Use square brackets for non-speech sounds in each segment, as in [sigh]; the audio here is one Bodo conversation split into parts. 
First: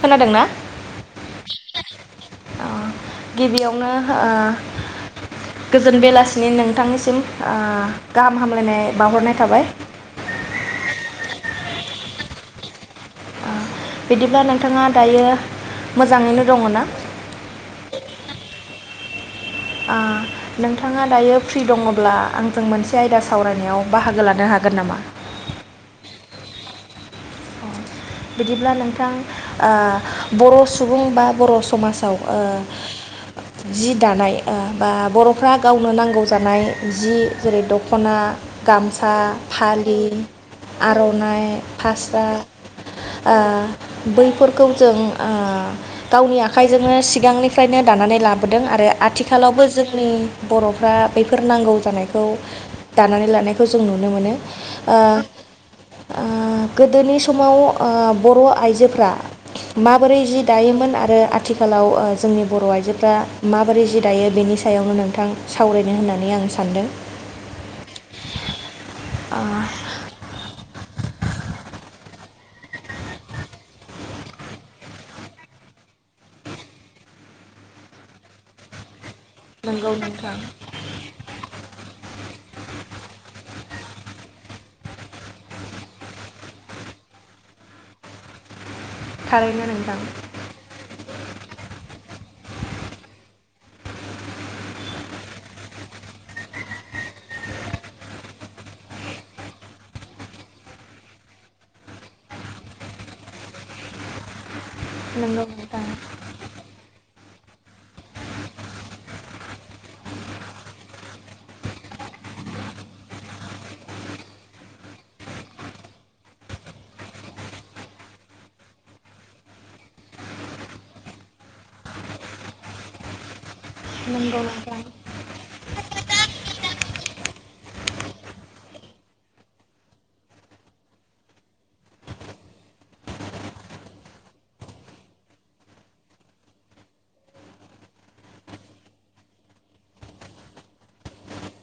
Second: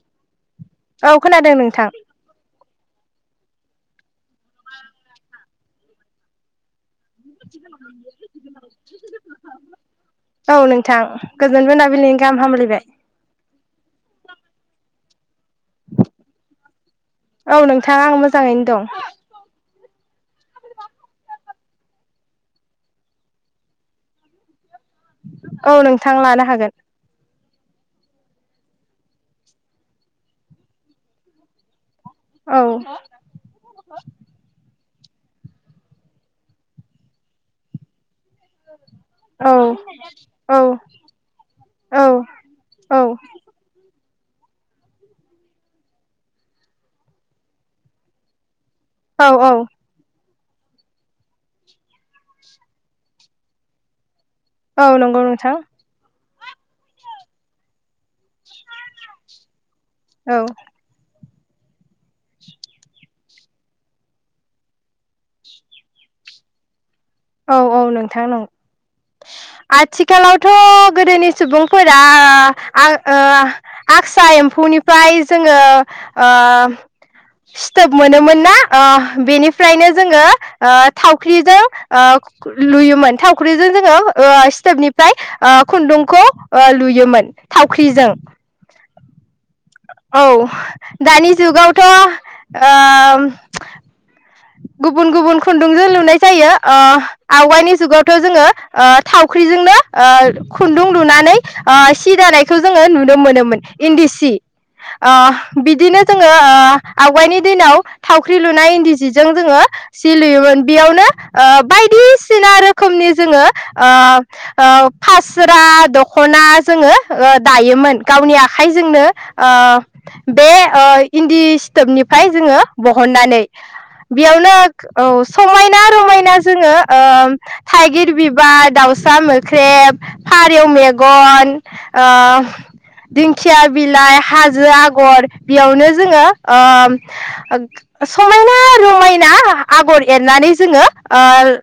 खोनादोंना औ खोनादों नोंथां अ गिबियावनो ओ गोजोन बेलासिनि नोंथांनि बावहरनाय थाबाय [inaudible] औ नोंथां गोजोनबो मोनाबि बिलिनि गाम हामलायबाय ओ बिदिब्ला नोंथाङा दायो मोजाङैनो दङ ना औ नोंथां आं मोजाङैनो दं ओ नोंथाङा दायो फ्रि दङब्ला आंजों मोनसे आयदा सावरायनायाव बाहागो लानो हागोन नामा औ नोंथां लानो हागोन ओ बिदिब्ला नोंथां ओ बर सुबुं बा बर समाज आव ओ औ जि दानाय ओ बा बरफ्रा गावनो नांगौ जानाय जि जेरै दखना गामसा औ फालि औ आरनाइ फास औ दा औ ओ बैफोरखौ जों ओ गावनि आखाइजोंनो सिगांनिफ्रायनो दानानै लाबोद दों आरो औ औ आथिखालावबो जोंनि बरफ्रा बेफोर नांगौ जानायखौ दानानै लानायखौ जों नुनो मोनो औ नंगौ नोंथां गोदोनि समाव ओ बर आइजोफ्रा माबोरै जि औ दायोमोन आरो आ आथिखालाव जोंनि बर आइजोफ्रा माबोरै जि दायो बेनि सायावनो नोंथां सावरायनो होननानै आं सानदों औ औ नोंथां नंगौ आथिखालावथ गोदोनि सुबुंफोरा आगसा एम्फौनिफ्राय जोङो ओ सिथोब मोनोमोन ना बेनिफ्रायनो नंगौ जोङो नोंथां ओ थावख्रिजों लुयोमोन थावख्रिजों जोङो सिथोबनिफ्राय खुन्दुंखौ लुयोमोन थावख्रिजों थारैनो नोंथां औ दानि जुगावथ ओ गुबुन गुबुन खुन्दुंजों लुनाय जायो ओ आवगायनि जुगावथ जोङो ओ थावख्रिजोंनो खुन्दुं लुनानै सि दानायखौ जोङो नुनो मोनोमोन इन्दि सि नंगौ ओ नोंथां बिदिनो जोङो ओ आवगायनि दिनाव थावख्रि लुनाय इन्दि स सिजों जोङो सि लुयोमोन बेयावनो ओ बायदिसिना रोखोमनि ओ ओ जोङो फास्रा दखना जोङो ओ दायोमोन गावनि आखाइजोंनो ओ बे ओ इन्दि सिथोबनिफ्राय जोङो बहननानै नंगौ बेयावनो नोंथां औ समायना रमायना जोङो ओ थाइगिर बिबार, दाउसा मोख्रेब, फारौ मेगन, दिंखिया बिलाइ, हाजो आगर बेयावनो जोङो ओ समायना रमायना आगर एरनानै जोङो ओ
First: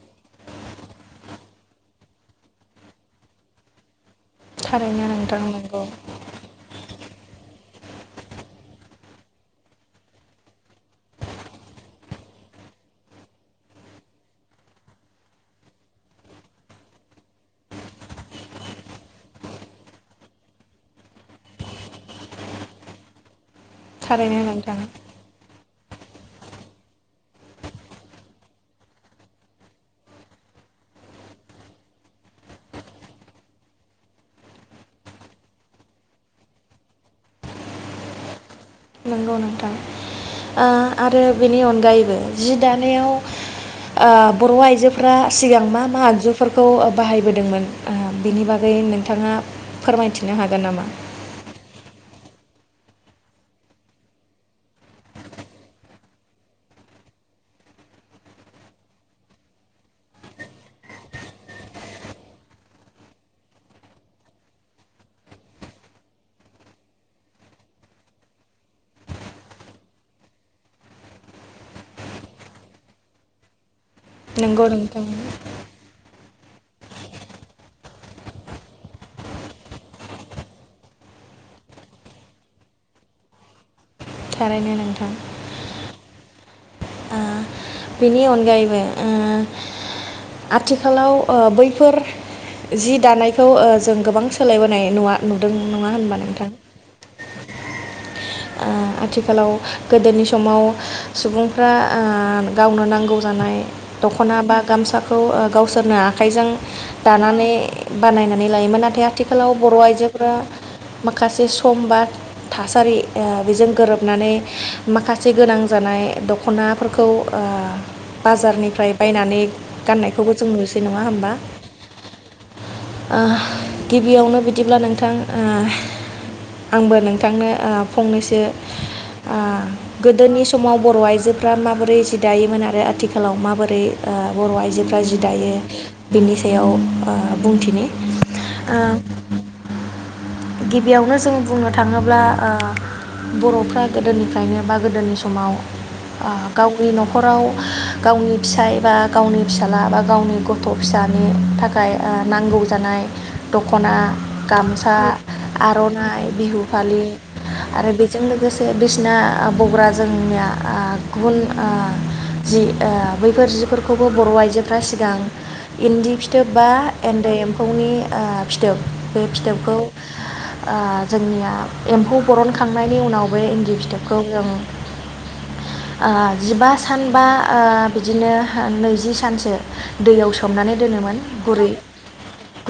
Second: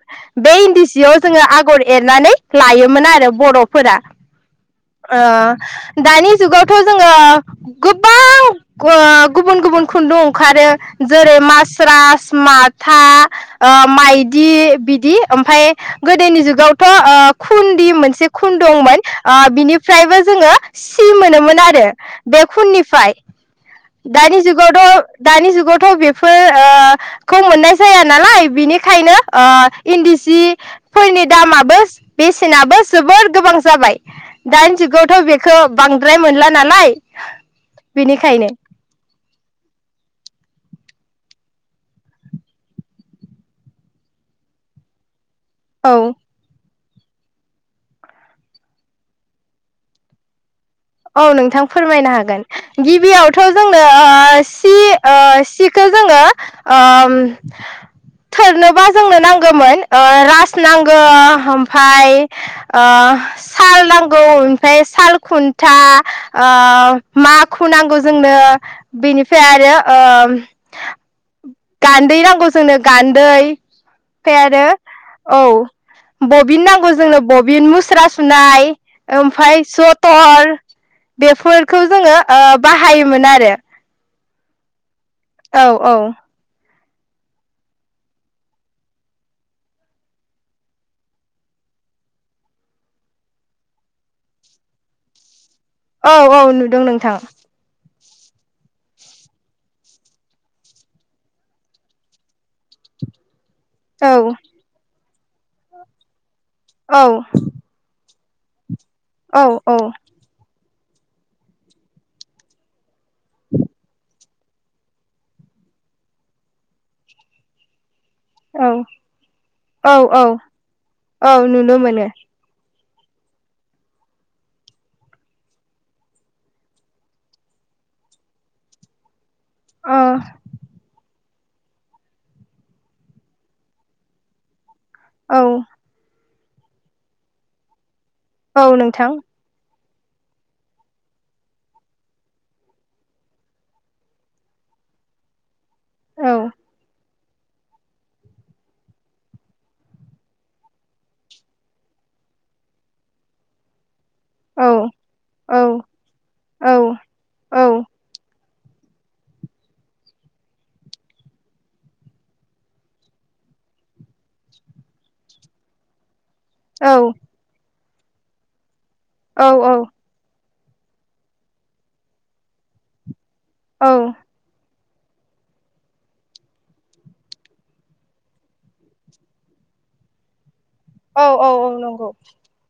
बे इन्दि सियाव जोङो आगर एरनानै लायोमोन आरो बर'फोरा थारैनो नोंथां नंगौ ओ दानि जगावथ जोङो ओ गोबां गुबुन गुबुन खुन्दुं ओंखारो जेरै मास्रास स्रास माथा ओ माइदि बिदि ओमफ्राय गोदोनि जुगावथ ओ खुदि मोनसे खुन दंमोन ओ बिनिफ्रायबो जोङो सि मोनोमोन आरो बे खुननिफ्राय दानि थारैनो जुगावथ नोंथां दानि जुगाव थ बेफोर ओ खौ मोननाय जाया नालाय बिनिखायनो ओ इन्दि सिफोरनि दामाबो बेसेनाबो जोबोर गोबां जाबाय दानि जुगावथ बेखौ बांद्राय मोनला नालाय बेनिखायनो नंगौ नोंथां आरो बेनि अनगायैबो जि दानायाव ओ बर आइजोफ्रा सिगां मा औ मा आगजुफोरखौ ओ बाहायबोदोंमोन ओ बिनि बागै नोंथाङा फोरमायथिनो हागोन नामा औ नोंथां फोरमायनो हागोन गिबियावथ जोंनो ओ सि ओ सिखौ जोङो ओ थोरनोबा जोंनो नांगौमोन ओ रास नांगौ ओमफफ्राय ओ साल नांगौ ओमफ्राय साल खुन न्था ओ माखु नांगौ जोंनो बेनिफ्राय आरो ओ गान्दै नांगौ जोंनो गान्दै ओमफ्राय आरो नंगौ नोंथां औ बबिन नांगौ जोंनो बबिन मुस्रा सुनाय ओमफ्राय जटर बेफोरखौ जोङो ओ बाहायोमोनआरो थारैनो नोंथां औ औ ओ बिनि अनगायैबो ओ आथिखालाव ओ बैफोर जि दानायखौ ओ जों गोबां सोलायबोनाय नुवा नु औ औ नुदों नोंथां आथिखालाव गोदोनि समाव सुबुंफ्रा ओ गावनो नांगौ जानाय औ दखना बा गामसा खौ ओ गावसोरनो आख आखाइजों औ दानानै बानायनानै लायोमोन आरो नाथाय औ आथिखालाव बर आइजोफोरा माखासे सम बा थासारि। ओ बेजों गोरोबनानै माखासे गोनां जानाय दखनाफोरखौ ओ औ बाजारनिफ्राय बायनानै औ औ गाननायखौबो जों नुसै नङा होम्बा औ नुनो मोनो ओ गिबियावनो बिदिब्ला नोंथां ओ आंबो नोंथांनो ओ फंनैसो ओ अ गोदोनि समाव बर आइजो फ्रा माबोरै जि दायोमोन आरो आथिखालाव माबोरै ओ बर' आइजो फ्रा जि औ दायो बेनि सो बेयाव ओ बुंथिनि औ नोंथां। गिबियावनो जों बुंनो थाङोब्ला ओ बरफ्रा गोदोनिफ्रायनो बा गोदोनि समाव ओ औ गावनि नखर नखराव गावनि फिसाय बा गावनि फिसाला बा गावनि गथ' फिसानि थाखाय ओ नांगौ जानाय दखना औ गामसा औ आरनाइ बिहु औ फालि औ आरो बेजों लोगोसे बिसिना बग्रा जोंनिया ओ गुबुन ओ जि बैफोर जिफोरखौबो बर आइजोफ्रा सिगां इन्दि फि थोब बा औ एन्दै एम्फौनि ओ फिथोब बे फिथोबखौ ओ जोंनिया एम्फौ बरनखांनायनि उनाव बे इन्दि फिथाबखौ जों ओ जिबा सान बा ओ बिदिनो नैजि सानसो दैयाव सो सोमनानै दोनोमोन औ औ गुरै नंगौ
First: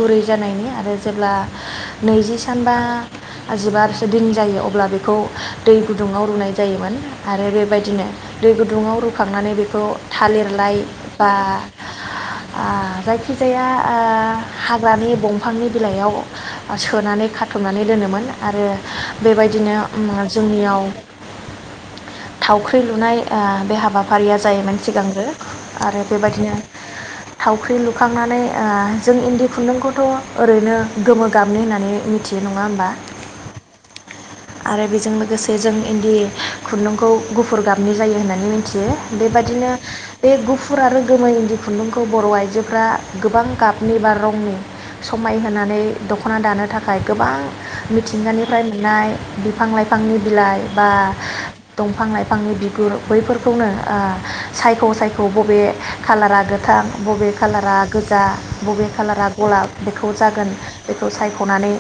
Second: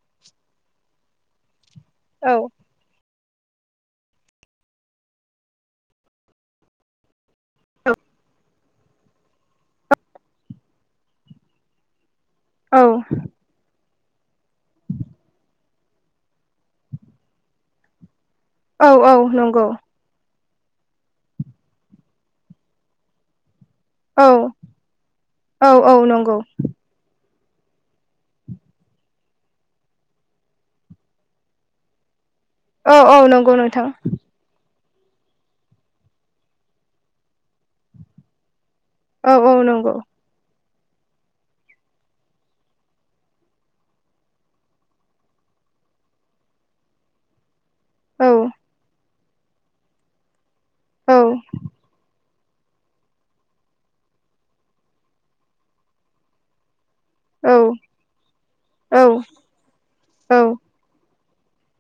गुरै जानायनि आरो जेब्ला नैजि औ सानबा आजिबारसो दिन जायो अब्ला बेखौ दै गुदुङाव रुनाय जायोमोन आरो बेबायदिनो दै गुदुङाव रुखांनानै बेखौ थालिरलाय बा ओ औ जायखिजाया आ हाग्रानि दंफांनि बिलाइयाव सोनानै खाथबनानै दोनोमोन आरो औ औ नंगौ बेबायदिनो मो जोंनियाव थावख्रि लुनाय आ बे औ हाबाफारिया जायोमोन सिगांग्रो औ औ आरो नंगौ बेबायदिनो थावख्रि लुखांनानै ओ जों इन्दि खुन्दुंखौथ ओरैनो गोमो गाबनि होननानै मि औ औ नंगौ नोंथां। आरो बेजों लोगोसे जों इन्दि खुन्दुंखौ गुफुर गाबनि जायो होननानै मि थियो औ औ बेबादिनो नंगौ बे गु फुर आरो गोमो इन्दि खुन्दुंखौ बर'आइजोफ्रा गोबां गाबनि बा रंनि समायहोनानै दख'ना दानो थाखाय गोबां औ मिथिंगानिफ्राय मोननाय बिफां लाइफांनि बिलाइ बा औ दंफां लाइ फांनि बिगुर बैफोरखौनो ओ सायख सायख बबे कालारा गोथां बबे औ खालारा गोजा बबे औ खालारा गलाब बेखौ जागोन खौ सायखनानै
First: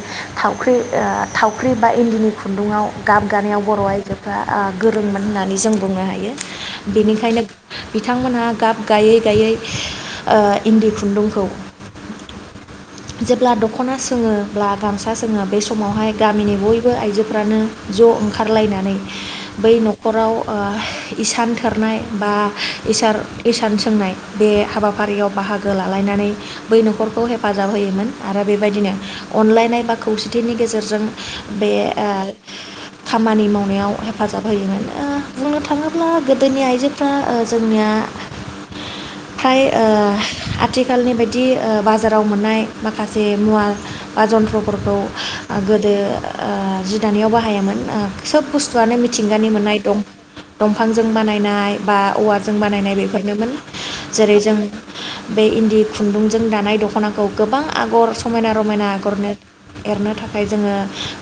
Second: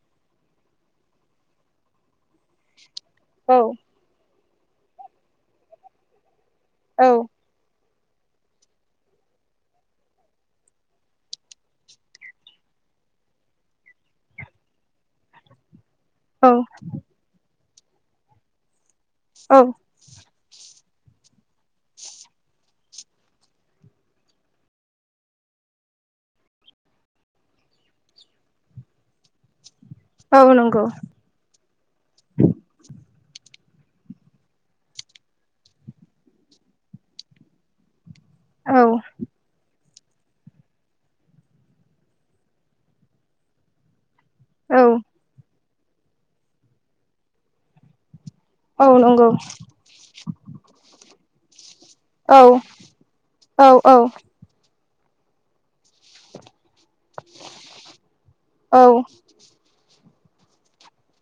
थावख्रि ओ थावख्रि बा इन्दिनि खुन्दुंङाव गाब गानायाव बर'आइजो बा गोरोंमोन होननानै जों बुंनो हायो। बेनिखायनो बिथांमोनहा गाब गायै गायै ओ इन्दि खुन्दुंखौ जेब्ला दं खना सोंङोब्ला गामसा सोंङो बे समावहाय औ गामिनि बयबो आइजोफ्रानो ज ओंखारलायनानै औ बै नखराव ओ इसान थोरनाय बा इसार इसान सोंनाय बे हाबाफारियाव बाहागो लालायनानै बै नखरखौ हेफाजाब होयोमोन आरो बेबायदिनो अनलायनाय बा औ खौसेथिनि नंगौ गेजेरजों बे ओ खामानि माव नायाव हेफाजाब होयोमोन ओ बुंनो थांङोब्ला गोदोनि आइजोफ्रा ओ जोंनिया औ ओ आथिखालनि बादि ओ बाजाराव मोननाय माखा जे मुवा बा औ जन्थ्रफोरखौ गोदो ओ जि दानायाव बाहायामोन ओ सोब औ बुस्थुआनो नंगौ मिथिंगानि मोननाय दं-दंफांजों बाना नाय बा औवा औ जों बानायनाय बेफोरनोमोन औ औ जेरै जों बे इन्दि खुन्दुंजों दानाय दख'नाखौ आगर समायना औ रमायना आगरनो एरनो था खाय जोंङो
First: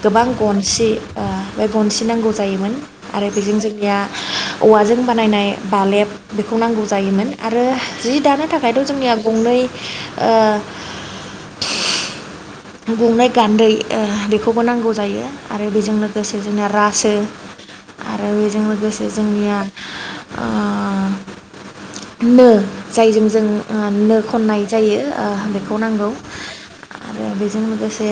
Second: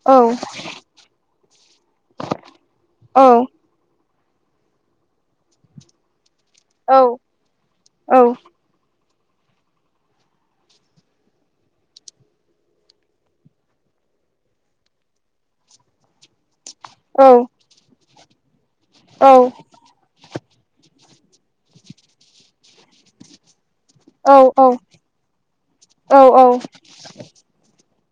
गोबां गनसि ओ बे गनसि नांगौ जायोमोन। आरो बेजों जोंनिया औवाजों बानायनाय बालेब बेखौ नांगौ जायोमोन आरो जि दानो थाखायथ जोंनिया गंनै ओ गंनै गान्दै ओ बेखौबो नांगौ जायो आरो बेजों लोगोसे जोंना रासो आरो औ आरो बेजों लोगो लोगोसे औ जोंनिया ओ नो जायजों जों नो औ खननाय जायो ओ बेखौ नांगौ। औ औ। जे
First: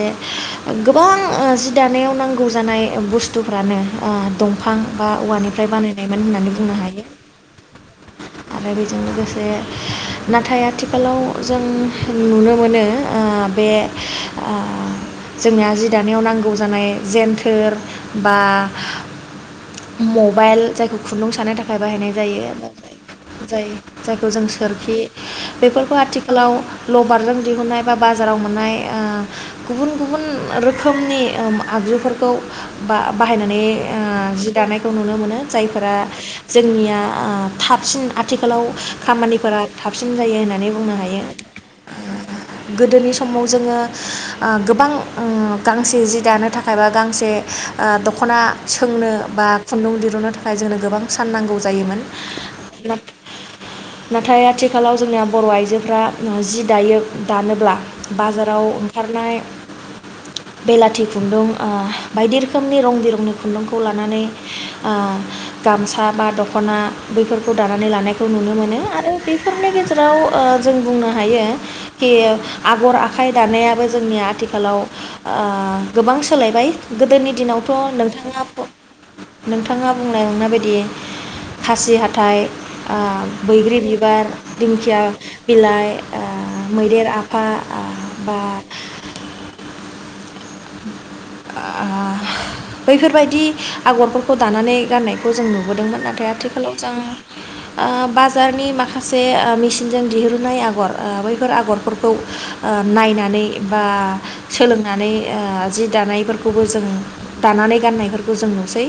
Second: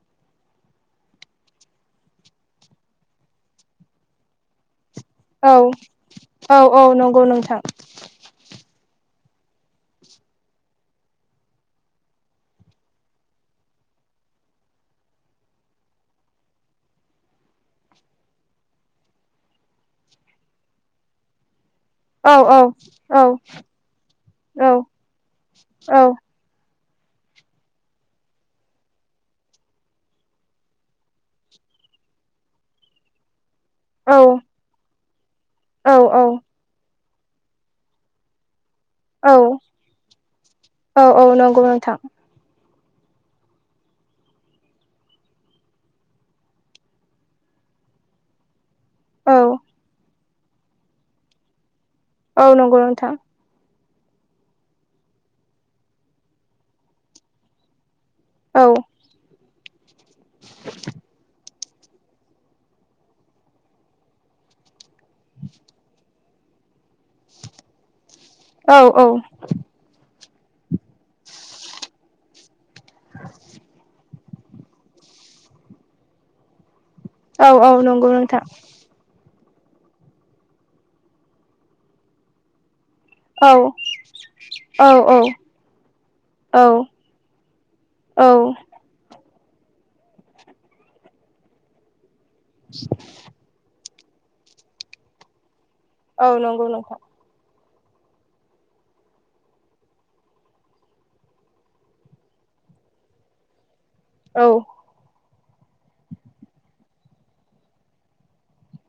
गोबां ओ जि दानायाव नांगौ जानाय बुस्थुफ्रानो ओ दंफां बा औ औवानिफ्राय बानायनायमोन होननानै औ बुंनो औ हायो नंगौ नोंथां आरो बे बेजों लोगोसे नाथाय आथिखालाव जों नुनो मोनो आ बे आ जोंनिया जि दानायाव नांगौ जानाय जेन्थोर बा मबाइल जायखौ खुन्दुं सानो थाखाय थाखाय बाहायनाय औ जायो, औ औ जाय जायखौ जों सोरखि बेफोरखौ औ आथिखालाव लबारजों दिहुननाय बा बाजाराव मोननाय ओ गुबुन गुबुन रोखोमनि आगजुफोरखौ बा-बाहायनानै ओ औ जि दानायखौ नुनो नुनो मोनो। औ जायफोरा जोंनिया ओ थाबसिन आथिखालाव। औ खामानिफोरा थाबसिन जायो होननानै बुंनो औ हायो औ नंगौ नोंथां ओ गोदोनि समाव जोङो गोबां गांसे जि दानो थाखाय बा गांसे ओ दखना सोंनो बा औ खुन्दुं दिरुननो थाखाय जोंनो गोबां सान नांगौ जायोमोन औ नंगौ नोंथां। नाथाय आथिखालाव जोंनिया बर आइजोफ्रा जि दायो दानोब्ला बाजाराव औ ओंखारनाय बेलाथि खुन्दुं ओ बायदि रोखोमनि रं बिरंनि खुन्दुंखौ लानानै ओ गामसा बा दखना बैफोरखौ दानानै लानाय खौ नुनो औ मोनो आरो बेफोरनि गेजेराव ओ जों बुंनो हायो खि आगर आखाइ दानायाबो जोंनि आ आथिखालाव ओ गोबां सोलायबाय गोदोनि औ दिनावथ नंगौ नोंथां नोंथाङा नोंथाङा बुंनाय नंनाय बायदि खासि हाथाइ ओ औ बैग्रि बिबार औ नंगौ नोंथां औ दिंखिया, औ बिलाइ ओ मैदेर आफा ओ बा ओ बैफोरबायदि आगरफोरखौ दानानै गाननायखौ जों नु बोदोंमोन औ नाथाय नंगौ आथिखालाव जों नोंथां ओ बाजारनि माखासे ओ मेसिनजों दिहुननाय आगर बैफोर आगरफोरखौ नायनानै बा सोलोंनानै ओ जि दानायफोरखौबो जों दानानै गाननायफोरखौ जों नुसै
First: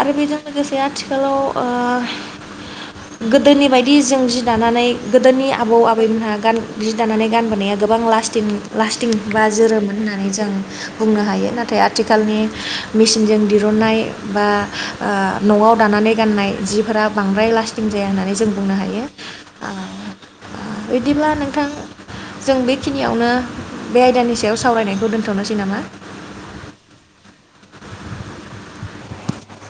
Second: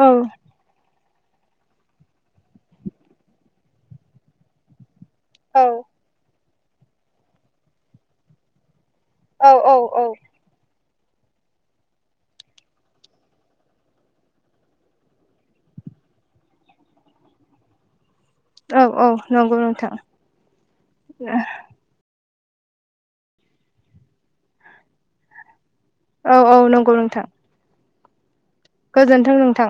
आरो बेजों गो लोगोसे आरो आथिखालाव ओ गोदोनि बायदि जों जि दानानै गोदोनि आबौ आबैमोनहा गान जि दानानै गानबोनाया गोबां लास्टिं लास्टिं बा जोरोमोन होननानै जों बुंनो हायो नाथाय आथिखालनि मेसिनजों दिरुन्नाय बा ओ नआव दानानै गाननाय जिफोरा बांद्राय लास्टिं जाया होननानै जों बुंनो हायो। बिदिब्ला नोंथां जों बेखिनियावनो बे आयदानि सायाव सावरायनायखौ दोन थ'नोसै नामा? औ औ नंगौ नोंथां। गोजोनथों नोंथां।